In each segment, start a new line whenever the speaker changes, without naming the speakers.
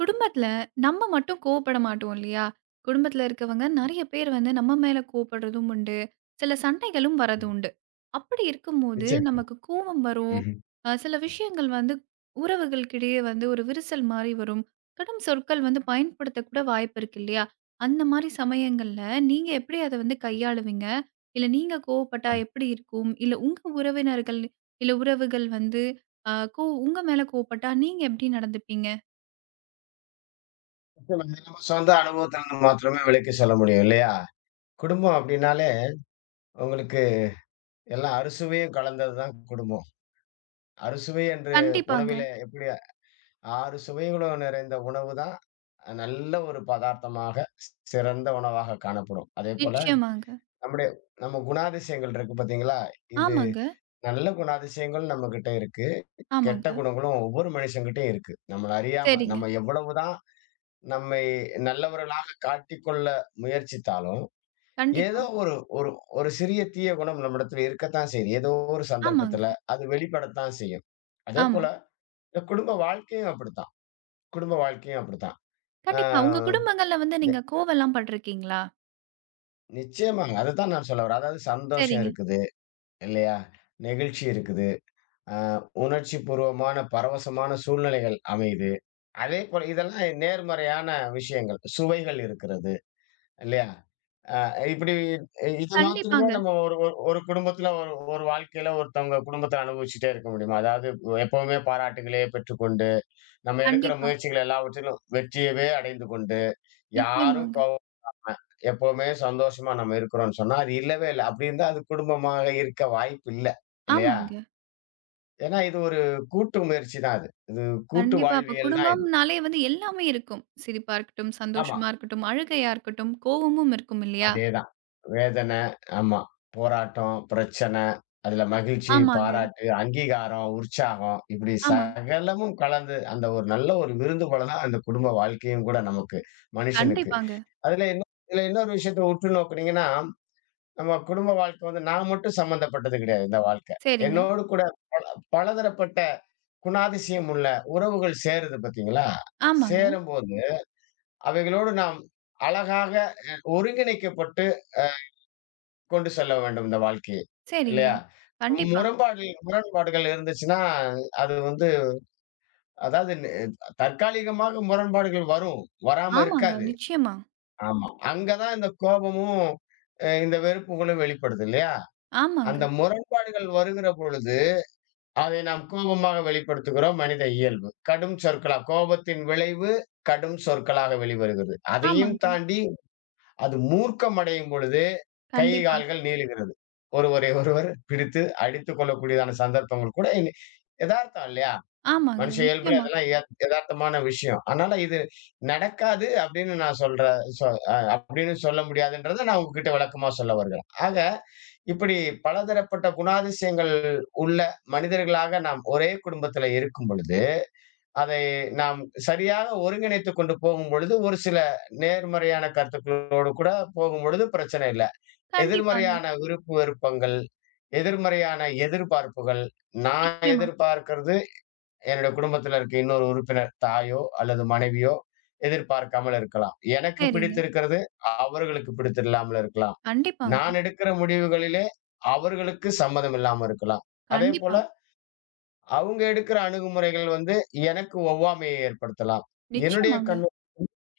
குடும்பத்துல நம்ம மட்டும் கோவப்பட மாட்டோம் இல்லையா? குடும்பத்துல இருக்கவங்க நெறைய பேர் நம்ம மேல கோவப்படுறதும் உண்டு. சில சண்டைகளும் வரது உண்டு. அப்படி இருக்கும்போது
நிச்சயமா.
நமக்கு கோவம் வரும்.
ம்ஹ்ம்.
சில விஷயங்கள் உறவுகளுக்கிடையே ஒரு விரிசல் மாரி வரும். கடும் சொற்கள் பயன்படுத்தக் கூட வாய்ப்பு இருக்கு இல்லையா? அந்த மாரி சமயங்கள்ல நீங்க எப்படி அத கையாளுவீங்க? இல்ல நீங்க கோவப்பட்டா
ஆமா.
எப்படி இருக்கும்? இல்ல உங்க உறவினர்கள் இல்ல உறவுகள் வந்து அ கோ உங்க மேல கோவப்பட்டா நீங்க எப்படி நடந்துப்பீங்க?
நிச்சயமா. இது நம்ம சொந்த அனுபவத்திலிருந்து மாத்திரமே விலக்கி சொல்ல முடியும் இல்லையா? குடும்பம் அப்படின்னாலே உங்களுக்கு எல்லா அறுசுவையும் கலந்தது தான் குடும்பம். அறுசுவை என்று
கண்டிப்பாங்க.
உணவிலே எப்படி 6 சுவைகளும் நிறைந்த உணவு தான் நல்ல ஒரு பதார்த்தமாக சிறந்த உணவாக காணப்படும். அதேபோல
நிச்சயமாங்க.
நம்முடைய நம்ம குணாதிசயங்கள் இருக்கு பார்த்தீங்களா? இது
ஆமாங்க,
நல்ல குணாதிசயங்கள் நம்மகிட்ட இருக்கு. கெட்ட
ஆமாங்க.
குணங்களும் ஒவ்வொரு மனுஷங்கிட்டயும் இருக்கு. நம்மள அறியாம
சரிங்க.
நம்ம எவ்வளவுதான் நம்மை நல்லவர்களாக காட்டிக்கொள்ள முயற்சித்தாலும்,
கண்டிப்பா.
ஏதோ ஒரு ஒரு ஒரு சிறிய தீய குணம் நம்மிடத்துல இருக்கத்தான் செய்யுது. ஏதோ ஒரு
ஆமாங்க.
சந்தர்ப்பத்துல அது வெளிப்படத்தான் செய்யும்.
ஆமா.
அதேபோல இந்த குடும்ப வாழ்க்கையும் அப்படித்தான். குடும்ப வாழ்க்கையும் அப்படித்தான். ஆ
கண்டிப்பா. உங்க குடும்பங்கள்ல
எ
நீங்க கோவம்லாம் பட்டுருக்கீங்களா?
நிச்சயமாங்க. அதத்தான் நான் சொல்ல வரேன். அதாவது சந்தோஷம்
சரிங்க.
இருக்குது இல்லையா? நெகிழ்ச்சி இருக்குது. அ உணர்ச்சி பூர்வமான பரவசமான சூழ்நிலைகள் அமையுது. அதேபோல இதெல்லாம் நேர்மறையான விஷயங்கள். சுவைகள் இருக்கிறது. இல்லையா? அ இப்படி இது மாத்திரமே
கண்டிப்பாங்க.
நம்ம ஒரு ஒரு ஒரு குடும்பத்துல ஒரு ஒரு வாழ்க்கையில ஒருத்தவங்க குடும்பத்த அனுபவிச்சுட்டே இருக்க முடியுமா? அதாவது எப்பவுமே பாராட்டுகளையே பெற்றுக்கொண்டு, நம்ம எடுக்கிற
கண்டிப்பா.
முயற்சிகள் எல்லாவற்றிலும் வெற்றியவே அடைந்து கொண்டு, யாரும்
நிச்சயமாங்க.
கோவ எப்பவுமே சந்தோஷமா நம்ம இருக்கிறோம்ன்னு சொன்னா, அது இல்லவே இல்ல. அப்படி இருந்தா அது குடும்பமாக இருக்க வாய்ப்பு இல்ல. இல்லையா?
ஆமாங்க.
ஏன்னா இது ஒரு கூட்டு முயற்சி தான் அது. இது கூட்டு
கண்டிப்பா. அப்ப
வாழ்வியல் தான் இது.
குடும்பம்னாலே எல்லாமே இருக்கும். சிரிப்பா இருக்கட்டும்,
ஆமா.
சந்தோஷமா இருக்கட்டும், அழுகையா இருக்கட்டும், கோவமும் இருக்கும் இல்லையா?
அதேதான். வேதனை, ஆமா. போராட்டம், பிரச்சனை, அதுல மகிழ்ச்சி,
ஆமாங்க.
பாராட்டு, அங்கீகாரம், உற்சாகம் இப்படி
ஆமா.
சகலமும் கலந்து அந்த ஒரு நல்ல ஒரு விருந்து போல தான் அந்த குடும்ப வாழ்க்கையும் கூட நமக்கு, மனுஷனுக்கு.
கண்டிப்பாங்க.
அதுல இன்னும் இதுல இன்னொரு விஷயத்த உற்று நோக்குனீங்கன்னா, நம்ம குடும்ப வாழ்க்கை வந்து நான் மட்டும் சம்மந்தப்பட்டது கிடையாது இந்த வாழ்க்கை.
சரிங்க.
என்னோடு கூட பலதரப்பட்ட குணாதிசயம் உள்ள உறவுகள் சேருது பார்த்தீங்களா?
ஆமாங்க.
சேரும்போது அவைகளோடு நாம் அழகாக ஒருங்கிணைக்கப்பட்டு கொண்டு செல்ல வேண்டும் இந்த வாழ்க்கையை.
சரிங்க.
இல்லையா?
கண்டிப்பா.
முரண்பாடுகள் இருந்துச்சுன்னா, அது வந்து அதாவது தற்காலிகமாக முரண்பாடுகள் வரும். வராம
ஆமாங்க.
இருக்காது.
நிச்சயமா.
ஆமா. அங்க தான் இந்த கோபமும், இந்த வெறுப்புகளும் வெளிப்படுது இல்லையா?
ஆமாங்க.
அந்த முரண்பாடுகள் வருகிற பொழுது, அதை நாம் கோபமாக வெளிப்படுத்துகிறோம் மனித இயல்பு. கடும் சொற்களா கோபத்தின் விளைவு கடும் சொற்களாக வெளிவருகிறது. அதையும்
ஆமாங்க.
தாண்டி அது மூர்க்கமடையும் பொழுது கை,
கண்டிப்பா.
கால்கள் நீளுகிறது. ஒருவரை ஒருவர் பிடித்து அடித்துக் கொள்ளக்கூடியதான சந்தர்ப்பங்கள் கூட இனி எதார்த்தம் இல்லையா?
ஆமாங்க.
மனுஷ இயல்புல
நிச்சயமா.
இதெல்லாம் எதார்த்தமான விஷயம். அதனால இது நடக்காது அப்படின்னு நான் சொல்ற சொ அ அப்படின்னு சொல்ல முடியாதுன்றத நான் உங்ககிட்ட விளக்கமா சொல்ல வருகிறேன். ஆக இப்படி பலதரப்பட்ட குணாதிசயங்கள் உள்ள மனிதர்களாக நாம் ஒரே குடும்பத்தில இருக்கும் பொழுது அதை நாம் சரியாக ஒருங்கிணைத்துக் கொண்டு போகும்பொழுது, ஒரு சில நேர்மறையான கருத்துக்களோடு கூட போகும்பொழுது பிரச்சனை இல்ல.
கண்டிப்பாங்க.
எதிர்மறையான விருப்பு வெறுப்பங்கள், எதிர்மறையான எதிர்பார்ப்புகள், நான்
நிச்சயமா.
எதிர்பார்க்கிறது என்னுடைய குடும்பத்தில இருக்க இன்னொரு உறுப்பினர் தாயோ அல்லது மனைவியோ எதிர்பார்க்காமல் இருக்கலாம். எனக்கு
சரிங்க.
பிடித்திருக்கிறது அவர்களுக்கு பிடித்தில்லாமல் இருக்கலாம்.
கண்டிப்பாங்க.
நான் எடுக்கிற முடிவுகளிலே அவர்களுக்கு சம்மதம் இல்லாம இருக்கலாம்.
கண்டிப்பா.
அதேபோல அவங்க எடுக்கிற அணுகுமுறைகள் வந்து எனக்கு ஒவ்வாமையை ஏற்படுத்தலாம். என்னுடைய
நிச்சயமாங்க.
கண்ணு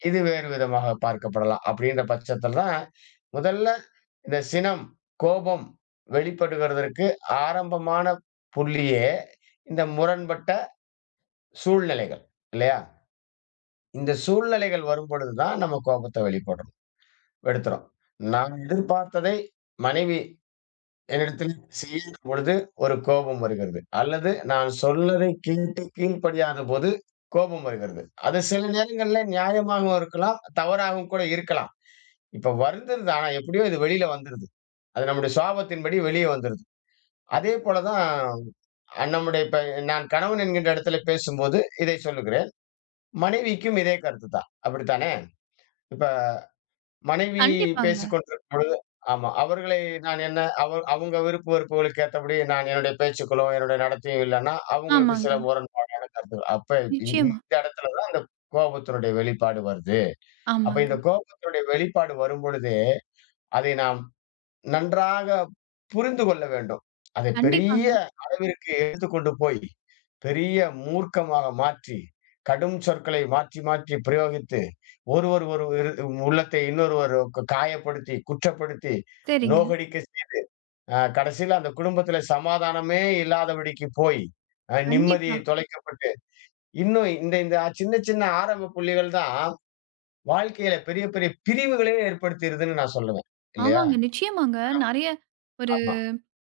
இது வேறு விதமாக பார்க்கப்படலாம். அப்படின்ற பட்சத்துல தான் முதல்ல இந்த சினம், கோபம் வெளிப்படுகிறதற்கு ஆரம்பமான புள்ளியே இந்த முரண்பட்ட சூழ்நிலைகள் இல்லையா? இந்த சூழ்நிலைகள் வரும்பொழுது தான் நம்ம கோபத்த வெளிப்படுறோம் எடுத்துறோம். நான் எதிர்பார்த்ததை மனைவி என்னிடத்தில் செய்யும் பொழுது ஒரு கோபம் வருகிறது. அல்லது நான் சொன்னதை கேட்டு கீழ்ப்படியாதபோது கோபம் வருகிறது. அது சில நேரங்கள்ல நியாயமாகவும் இருக்கலாம், தவறாகவும் கூட இருக்கலாம். இப்ப வருந்துருது. ஆனா எப்படியோ இது வெளியில வந்துருது. அது நம்முடைய சுவாபத்தின்படி வெளிய வந்துருது. அதே போல தான் நம்முடைய இப்ப நான் கணவன் என்கின்ற இடத்துல பேசும்போது இதை சொல்லுகிறேன். மனைவிக்கும் இதே கருத்து தான். அப்படித்தானே? இப்ப மனைவி
கண்டிப்பாங்க.
பேசிக் கொண்டிருக்கும் பொழுது ஆமா. அவர்களை நான் என்ன அவங்க விருப்பு வெறுப்புகளுக்கு ஏத்தபடி நான் என்னுடைய பேச்சுக்களோ, என்னுடைய நடத்தையும் இல்லன்னா, அவங்களுக்கு சில
ஆமாங்க.
முரண்பாடான கருத்துக்கள். அப்ப
நிச்சயமா.
இந்த இடத்துல தான் அந்த கோபத்தினுடைய வெளிப்பாடு வருது. அப்ப
ஆமாங்க.
இந்த கோபத்தினுடைய வெளிப்பாடு வரும்பொழுது, அதை நாம் நன்றாக புரிந்து கொள்ள வேண்டும். அதை பெரிய
கண்டிப்பாங்க.
அளவிற்கு எடுத்துக்கொண்டு போய், பெரிய மூர்க்கமாக மாற்றி, கடும் சொற்களை மாற்றி, மாற்றி பிரயோகித்து, ஒருவர் ஒரு இரு உள்ளத்தை இன்னொருவர் காயப்படுத்தி, குற்றப்படுத்தி,
சரிங்க.
நோகடிக்க செய்து, கடைசியில அந்த குடும்பத்தில சமாதானமே இல்லாதபடிக்கு போய், நிம்மதி
கண்டிப்பா.
தொலைக்கப்பட்டு, இன்னும் இந்த இந்த சின்ன, சின்ன ஆரம்ப புள்ளிகள் தான் வாழ்க்கையில பெரிய, பெரிய பிரிவுகளே ஏற்படுத்திருதுன்னு நான் சொல்லுவேன். இல்லையா?
ஆமாங்க. நிச்சயமாங்க. நெறைய ஒரு
ஆமா.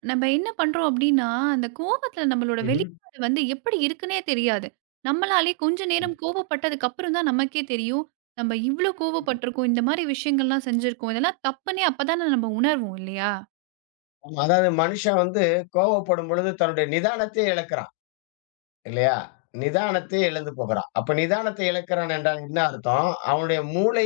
நம்ம என்ன பண்றோம் அப்டின்னா, அந்த கோபத்துல நம்மளோட
ம்ஹ்ம்.
வெளிப்பாடு எப்படி இருக்குன்னே தெரியாது. நம்மளாலே கொஞ்ச நேரம் கோபப்பட்டதுக்கு அப்புறம் தான் நமக்கே தெரியும். நம்ம இவ்ளோ கோவப்பட்டுருக்கோம். இந்த மாரி விஷயங்கள்லாம் செஞ்சிருக்கோம். இதெல்லாம் தப்புன்னே அப்ப தானே நம்ம உணர்வோம் இல்லையா?
ஆமா, அதாவது மனுஷன் வந்து கோவப்படும் பொழுது தன்னுடைய நிதானத்தை இழக்கிறான் இல்லையா? நிதானத்தை இழந்து போகிறான். அப்ப நிதானத்தை இழக்கிறான் என்றால் என்ன அர்த்தம்? அவனுடைய மூளை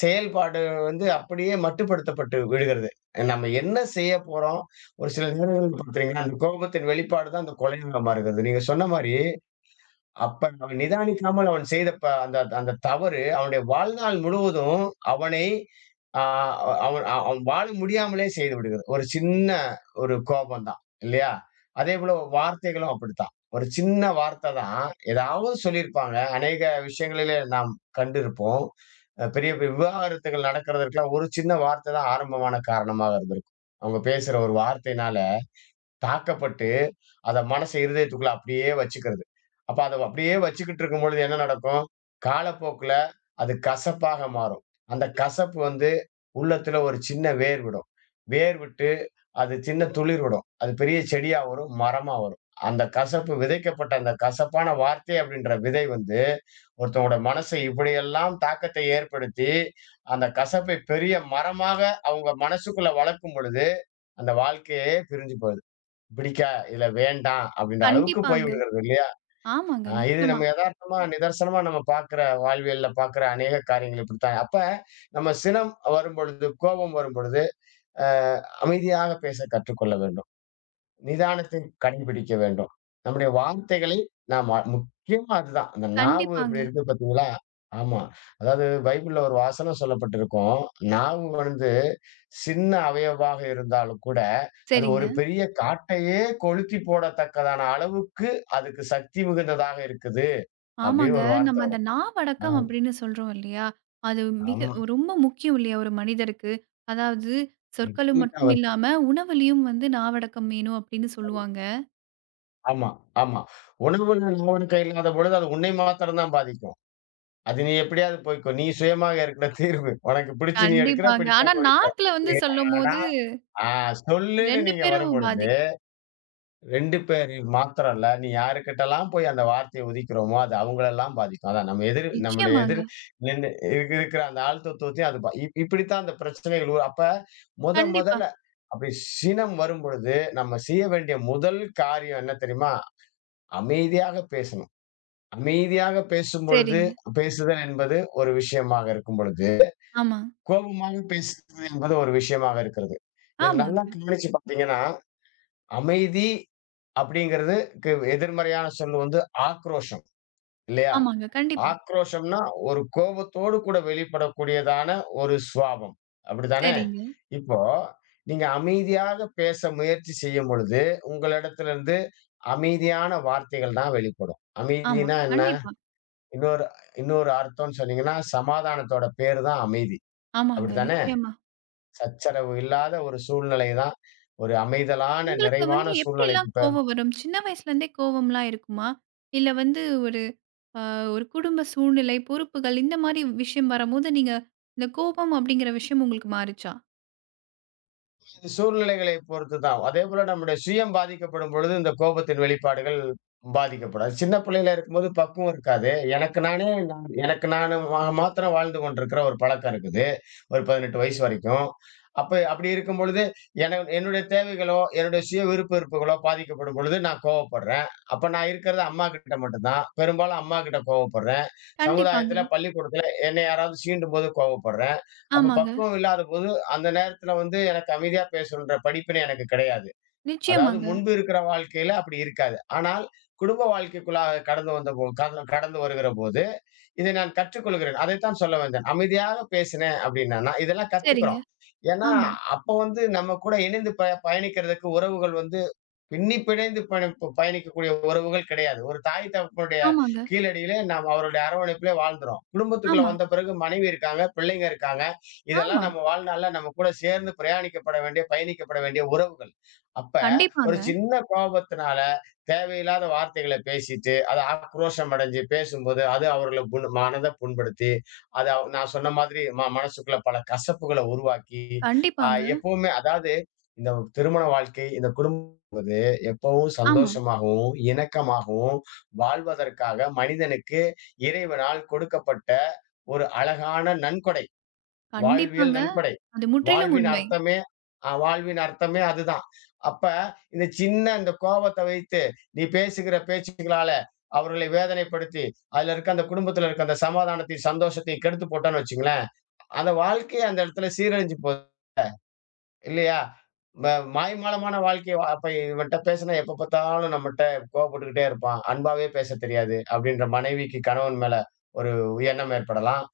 செயல்பாடு வந்து அப்படியே மட்டுப்படுத்தப்பட்டு விடுகிறது. நம்ம என்ன செய்ய போறோம்? ஒரு சில நேரங்கள் பார்த்தீங்கன்னா, அந்த கோபத்தின் வெளிப்பாடு தான் அந்த கொலையாக மாறுகிறது. நீங்க சொன்ன மாரி அப்ப அவன் நிதானிக்காமல் அவன் செய்த ப அந்த அந்த தவறு அவனுடைய வாழ்நாள் முழுவதும் அவனை ஆ அவன் அவ- அவன் வாழ முடியாமலே செய்து விடுகிறது. ஒரு சின்ன ஒரு கோபம் தான் இல்லையா? அதேபோல வார்த்தைகளும் அப்படித்தான். ஒரு சின்ன வார்த்தை தான் ஏதாவது சொல்லியிருப்பாங்க. அநேக விஷயங்களிலே நாம் கண்டிருப்போம். பெரிய பெரிய விவாகரத்துகள் நடக்கிறதற்கெல்லாம் ஒரு சின்ன வார்த்தை தான் ஆரம்பமான காரணமாக இருந்திருக்கும். அவங்க பேசுற ஒரு வார்த்தையினால தாக்கப்பட்டு, அத மனச இருதயத்துக்குள்ள அப்படியே வச்சுக்கிறது. அப்ப அத அப்படியே வச்சுக்கிட்டு இருக்கும்பொழுது என்ன நடக்கும்? காலப்போக்குல அது கசப்பாக மாறும். அந்த கசப்பு வந்து உள்ளத்துல ஒரு சின்ன வேர் விடும். வேர் விட்டு அது சின்ன துளிர் விடும். அது பெரிய செடியா வரும், மரமா வரும். அந்த கசப்பு விதைக்கப்பட்ட அந்த கசப்பான வார்த்தை அப்படின்ற விதை வந்து, ஒருத்தவங்களோட மனசை இப்படியெல்லாம் தாக்கத்தை ஏற்படுத்தி, அந்த கசப்பை பெரிய மரமாக அவங்க மனசுக்குள்ள வளர்க்கும் பொழுது, அந்த வாழ்க்கையே பிரிஞ்சு போயிரும். பிடிக்கா, இல்ல வேண்டாம் அப்படின்ற அளவுக்கு
கண்டிப்பாங்க.
போய்விடுகிறது இல்லையா?
ஆமாங்க.
இது
நிச்சயமா.
நம்ம எதார்த்தமா, நிதர்சனமா நம்ம பார்க்கிற வாழ்வியல்ல பார்க்கிற அநேக காரியங்கள் இப்படித்தான். அப்ப நம்ம சினம் வரும்பொழுது, கோபம் வரும்பொழுது, அ அமைதியாக பேச கற்றுக்கொள்ள வேண்டும். நிதானத்தை கடைபிடிக்க வேண்டும். நம்முடைய வார்த்தைகளை நாம் முக்கியமா அதுதான். அந்த நாவு
கண்டிப்பாங்க.
இப்படி இருக்கு பார்த்தீங்களா? ஆமா. அதாவது பைபிள்ல ஒரு வசனம் சொல்லப்பட்டிருக்கும். நாவு வந்து சின்ன அவயவாக இருந்தாலும் கூட, அது ஒரு
சரிங்க.
பெரிய காட்டையே கொளுத்தி போடத்தக்கதான அளவுக்கு அதுக்கு சக்தி மிகுந்ததாக இருக்குது.
ஆமாங்க.
அப்படின்னு ஒரு வார்த்தை
நம்ம அந்த
வரும். ஆ
நாவடக்கம் அப்படின்னு சொல்றோம் இல்லையா? அது மிக
ஆமா.
ரொம்ப முக்கியம் இல்லையா ஒரு மனிதருக்கு? அதாவது
மிக
சொற்களும்
மிக
மட்டும் இல்லாம, உணவுலயும் நாவடக்கம் வேணும் அப்படின்னு சொல்லுவாங்க.
ஆமா, ஆமா. உணவுல நாவன் கையில்லாத பொழுது அது உன்னை மாத்திரம் தான் பாதிக்கும். அது நீ எப்படியாவது போய்க்கோ. நீ சுயமாக இருக்கிற தீர்வு. உனக்கு பிடிச்சு நீ எடுக்கிற,
கண்டிப்பாங்க. ஆனா
பிடிக்காம இருக்கிற.
நாக்குல
ஏ ஆனா
சொல்லும்போது
ஆ சொல்லுன்னு
2
நீங்க
பேரும்
வரும்பொழுது,
பாதிக்கும்.
2 பேர் மாத்திரம் இல்ல, நீ யாருக்கிட்டலாம் போய் அந்த வார்த்தைய உதிக்கிறோமோ, அது அவங்களெல்லாம் பாதிக்கும். அதான் நம்ம எதிர் நம்முடைய
நிச்சயமாங்க.
எதிர் நின்னு இருக்கிற அந்த ஆள் தத்துவத்தையும் அது பா இப் இப்படித்தான் அந்த பிரச்சனைகள் உரு அப்ப
கண்டிப்பா.
மொதல்ல அப்படி சினம் வரும்பொழுது, நம்ம செய்ய வேண்டிய முதல் காரியம் என்ன தெரியுமா? அமைதியாக பேசணும். அமைதியாக பேசும்பொழுது
சரிங்க.
பேசுதல் என்பது ஒரு விஷயமாக இருக்கும் பொழுது
ஆமா.
கோபமாக பேசுவது என்பது ஒரு விஷயமாக இருக்கிறது. இதில நல்லா
ஆமாங்க.
கவனிச்சு பார்த்தீங்கன்னா, அமைதி அப்படிங்கிறதுக்கு எதிர்மறையான சொல் வந்து ஆக்ரோஷம் இல்லையா?
ஆமாங்க. கண்டிப்பா.
ஆக்ரோஷம்னா ஒரு கோபத்தோடு கூட வெளிப்படக்கூடியதான ஒரு சுவாபம். அப்படித்தானே?
சரிங்க.
இப்போ நீங்க அமைதியாக பேச முயற்சி செய்யும் பொழுது, உங்களிடத்திலிருந்து அமைதியான வார்த்தைகள் தான் வெளிப்படும்.
ஆமா.
அமைதின்னா என்ன?
கண்டிப்பா.
இன்னொரு இன்னொரு அர்த்தம்ன்னு சொன்னீங்கன்னா, சமாதானத்தோட பேரு தான் அமைதி.
ஆமாங்க.
அப்படித்தானே?
நிச்சயமா.
சச்சரவு இல்லாத ஒரு சூழ்நிலை தான். ஒரு அமைதலான,
உங்களுக்கு
நிறைவான சூழ்நிலைக்கு
எப்படிலாம் கோவம் வரும்? சின்ன வயசுல இருந்தே கோவம்லாம் இருக்குமா? இல்ல ஒரு அ ஒரு குடும்ப சூழ்நிலை, பொறுப்புகள் இந்த மாரி விஷயம் வரம்போது, நீங்க இந்த கோபம் அப்படிங்கிற விஷயம் உங்களுக்கு மாறுச்சா?
சூழ்நிலைகளை பொறுத்து தான். அதே போல நம்முடைய சுயம் பாதிக்கப்படும் பொழுது இந்த கோபத்தின் வெளிப்பாடுகள் பாதிக்கப்படும். அது சின்ன பிள்ளையில இருக்கும்போது பக்குவம் இருக்காது. எனக்கு நானே நான் எனக்கு நானு மா மாத்திரம் வாழ்ந்து கொண்டிருக்கிற ஒரு பழக்கம் இருக்குது. ஒரு 18 வயசு வரைக்கும். அப்ப அப்படி இருக்கும் பொழுது என்னுடைய தேவைகளோ, என்னுடைய சுய விருப்ப வெறுப்புகளோ பாதிக்கப்படும் பொழுது நான் கோவப்படுறேன். அப்ப நான் இருக்கிறது அம்மாகிட்ட மட்டும்தான். பெரும்பாலும் அம்மாகிட்ட கோவப்படுறேன்.
கண்டிப்பாங்க.
சமுதாயத்துல, பள்ளிக்கூடத்துல என்னை யாராவது சீண்டும்போது கோவப்படுறேன். அப்ப
ஆமாங்க.
பக்குவம் இல்லாதபோது அந்த நேரத்துல வந்து எனக்கு அமைதியா பேசணுன்ற படிப்பினை எனக்கு கிடையாது. அதாவது
நிச்சயமாங்க.
முன்பு இருக்கிற வாழ்க்கையில அப்படி இருக்காது. ஆனால் குடும்ப வாழ்க்கைக்குள்ளாக கடந்து வந்தபோ கல கடந்து வருகிறபோது, இதை நான் கற்றுக்கொள்கிறேன். அதைத்தான் சொல்ல வந்தேன். அமைதியாக பேசினேன் அப்படின்னா, நான் இதெல்லாம்
சரிங்க.
கத்துக்கிறோம். ஏன்னா,
ஆமா.
அப்ப வந்து நம்ம கூட இணைந்து பயணிக்கிறதுக்கு உறவுகள் வந்து பின்னி பிணைந்து பணி பயணிக்கக்கூடிய உறவுகள் கிடையாது. ஒரு தாய் தகப்பனுடைய
ஆமாங்க.
கீழடியிலே நாம் அவருடைய அரவணைப்பிலே வாழ்ந்துறோம். குடும்பத்துக்குள்ள
ஆமா.
வந்த பிறகு மனைவி இருக்காங்க, பிள்ளைங்க இருக்காங்க. இதெல்லாம்
ஆமா.
நம்ம வாழ்நாள்ல நம்ம கூட சேர்ந்து பிரயாணிக்கப்பட வேண்டிய, பயணிக்கப்பட வேண்டிய உறவுகள். அப்ப ஒரு
கண்டிப்பாங்க.
சின்ன கோபத்தினால தேவையில்லாத வார்த்தைகள பேசிட்டு, அது ஆக்ரோஷம் அடைஞ்சு பேசும்போது, அது அவர்கள புண் மனத புண்படுத்தி, அது நான் சொன்ன மாதிரி மனசுக்குள்ள பல கசப்புகள உருவாக்கி, அ
கண்டிப்பாங்க.
எப்பவுமே அதாவது இந்த திருமண வாழ்க்கை, இந்த குடும்பம் எப்பவும்
ஆமா.
சந்தோஷமாகவும், இணக்கமாகவும் வாழ்வதற்காக மனிதனுக்கு இறைவனால் கொடுக்கப்பட்ட ஒரு அழகான நன்கொடை. வாழ்வியல்
கண்டிப்பாங்க.
நன்கொடை.
அது முற்றிலும்
வாழ்வின்
உண்மை.
அர்த்தமே வாழ்வின் அர்த்தமே அதுதான். அப்ப இந்த சின்ன இந்த கோபத்த வைத்து, நீ பேசுகிற பேச்சுக்களால அவர்களை வேதனைப்படுத்தி, அதுல இருக்க அந்த குடும்பத்துல இருக்க அந்த சமாதானத்தையும், சந்தோஷத்தையும் கெடுத்து போட்டோம்ன்னு வச்சுக்கங்களேன், அந்த வாழ்க்கையே அந்த இடத்துல சீரழிஞ்சு போது. இல்லையா? ம மாய்மாலமான வாழ்க்கை அப்ப இவன்ட்ட பேசினா எப்ப பார்த்தாலும் நம்மட்ட கோவப்பட்டுக்கிட்டே இருப்பான். அன்பாவே பேசத் தெரியாது. அப்படின்ற மனைவிக்கு கணவன் மேல ஒரு எண்ணம் ஏற்படலாம்.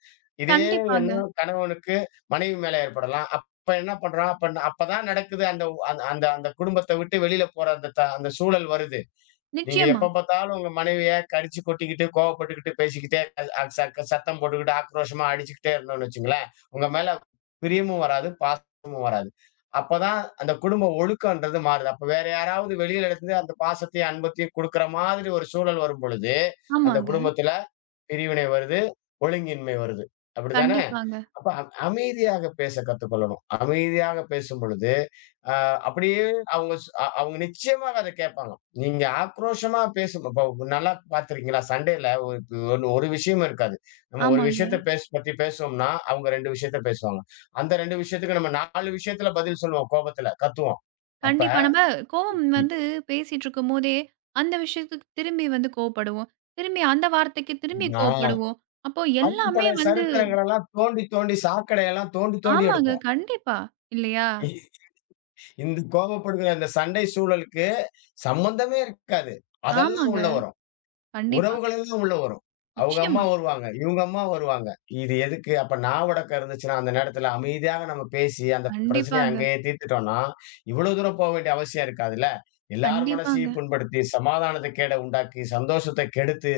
இதே
கண்டிப்பாங்க.
எண்ணம் கணவனுக்கு மனைவி மேல ஏற்படலாம். அப்ப என்ன பண்றான்? அப்பதான் நடக்குது அந்த அந்த குடும்பத்த விட்டு வெளியில போற அந்த சூழல் வருது. நீங்க
நிச்சயமா.
எப்ப பார்த்தாலும் உங்க மனைவிய கடிச்சு கொட்டிக்கிட்டு, கோவப்பட்டுக்கிட்டு, பேசிக்கிட்டே அது அது சக்க சத்தம் போட்டுக்கிட்டு, ஆக்ரோஷமா அடிச்சுக்கிட்டே இருந்தோம்னு வச்சுங்களேன், உங்க மேல பிரியமும் வராது, பாசமும் வராது. அப்பதான் அந்த குடும்ப ஒழுக்கம்ன்றது மாறுது. அப்ப வேற யாராவது வெளியில இருந்து அந்த பாசத்தையும், அன்பத்தையும் குடுக்குற மாதிரி ஒரு சூழல் வரும்பொழுது, அந்த
ஆமாங்க.
குடும்பத்தில பிரிவினை வருது, ஒழுங்கின்மை வருது. அப்படித்தானே?
கண்டிப்பாங்க.
அப்ப அமைதியாக பேச கத்துக்கொள்ளணும். அமைதியாக பேசும் பொழுது, அ அப்படியே அவங்க ஸ் அ அவங்க நிச்சயமாக அத கேட்பாங்க. நீங்க ஆக்ரோஷமா பேசும் இப்ப நல்லா பார்த்திருக்கீங்களா? சண்டையில ஒரு விஷயமும் இருக்காது. நம்ம ஒரு
ஆமாங்க.
விஷயத்த பத்தி பேசுவோம்னா, அவங்க 2 விஷயத்த பேசுவாங்க. அந்த 2 விஷயத்துக்கு நம்ம 4 விஷயத்துல பதில் சொல்லுவோம் கோபத்துல, கத்துவோம். அப்ப
கண்டிப்பா. நம்ம கோவம்
ம்.
பேசிட்டுருக்கும்போதே, அந்த விஷயத்துக்கு திரும்பி வந்து கோவப்படுவோம். திரும்பி அந்த வார்த்தைக்கு திரும்பி
ஆ
கோவப்படுவோம். அப்போ
பழைய
எல்லாமே
பழைய சரித்திரங்கள் எல்லாம் தோண்டி, தோண்டி சாக்கடையெல்லாம் தோண்டி, தோண்டி
ஆமாங்க.
எடுப்போம்.
கண்டிப்பா. இல்லையா?
இ- இந்த கோபப்படுகிற அந்த சண்டை சூழலுக்கு சம்மந்தமே இருக்காது. அதெல்லாம்
ஆமாங்க.
உள்ள வரும்.
கண்டிப்பா.
உறவுகள் எல்லாம் உள்ள வரும். அவங்க அம்மா
நிச்சயமா.
வருவாங்க. இவங்க அம்மா வருவாங்க. இது எதுக்கு? அப்ப நான் உடக்க இருந்துச்சுன்னா, அந்த நேரத்துல அமைதியாக நம்ம பேசி, அந்த பிரச்சனைய
கண்டிப்பாங்க.
அங்கேயே தீர்த்துட்டோம்ன்னா, இவ்வளோ தூரம் போ வேண்டிய அவசியம் இருக்காதுல்ல. எல்லார்
கண்டிப்பாங்க.
மனசையும் புண்படுத்தி, சமாதானத்த கேட உண்டாக்கி, சந்தோஷத்த கெடுத்து,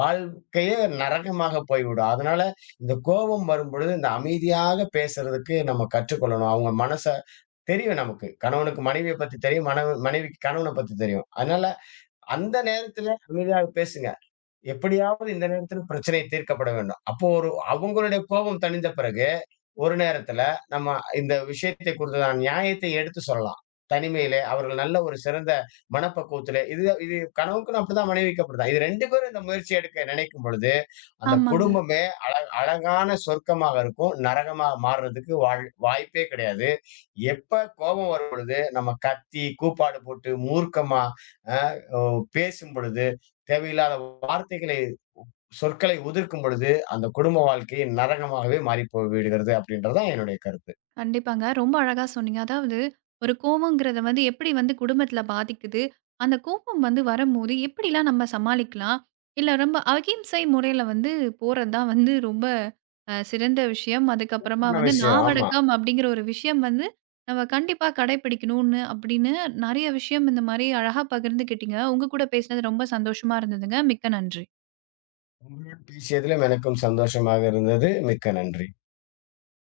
வாழ்க்கையே நரகமாக போய்விடும். அதனால இந்த கோபம் வரும்பொழுது, இந்த அமைதியாக பேசுறதுக்கு நம்ம கற்றுக்கொள்ளணும். அவங்க மனச தெரியும் நமக்கு. கணவனுக்கு மனைவிய பத்தி தெரியும். மனைவிக்கு கணவன பத்தி தெரியும். அதனால அந்த நேரத்துல அமைதியாக பேசுங்க. எப்படியாவது இந்த நேரத்தில் பிரச்சனை தீர்க்கப்பட வேண்டும். அப்போ ஒரு அவங்களுடைய கோபம் தணிந்த பிறகு, ஒரு நேரத்துல நம்ம இந்த விஷயத்தை குறித்ததான நியாயத்தை எடுத்து சொல்லலாம். தனிமையிலே அவர்கள் நல்ல ஒரு சிறந்த மனப்பக்குவத்திலே இது இது கணவனுக்கும் அப்படிதான், மனைவிக்கும் அப்படிதான். இது 2 பேரும் இந்த முயற்சி எடுக்க நினைக்கும் பொழுது, அந்த
ஆமாங்க.
குடும்பமே அழ அழகான சொர்க்கமாக இருக்கும். நரகமா மாறுறதுக்கு வாய்ப்பே கிடையாது. எப்ப கோபம் வரும் பொழுது, நம்ம கத்தி, கூப்பாடு போட்டு, மூர்க்கமா அ ஓ பேசும் பொழுது, தேவையில்லாத வார்த்தைகளை, சொற்களை உதிர்க்கும் பொழுது, அந்த குடும்ப வாழ்க்கையே நரகமாகவே மாறிப் போய்விடுகிறது அப்படின்றது தான் என்னுடைய கருத்து.
கண்டிப்பாங்க. ரொம்ப அழகா சொன்னீங்க. அதாவது ஒரு கோவங்கிறத எப்படி குடும்பத்தில பாதிக்குது? அந்த கோபம் வரும்போது எப்படிலாம் நம்ம சமாளிக்கலாம்? இல்ல ரொம்ப அகிம்சை முறையில போறது தான் ரொம்ப சிறந்த விஷயம். அதுக்கப்புறமா
நல்ல விஷயம். ஆமா.
நாவடக்கம் அப்படிங்கிற ஒரு விஷயம் நம்ம கண்டிப்பா கடைப்பிடிக்கணும்னு அப்படின்னு நெறைய விஷயம் இந்த மாரி அழகா பகிர்ந்துக்கிட்டீங்க. உங்க கூட பேசினது ரொம்ப சந்தோஷமா இருந்ததுங்க. மிக்க நன்றி.
உங்களுடன் பேசியதிலும் எனக்கும் சந்தோஷமாக இருந்தது. மிக்க நன்றி.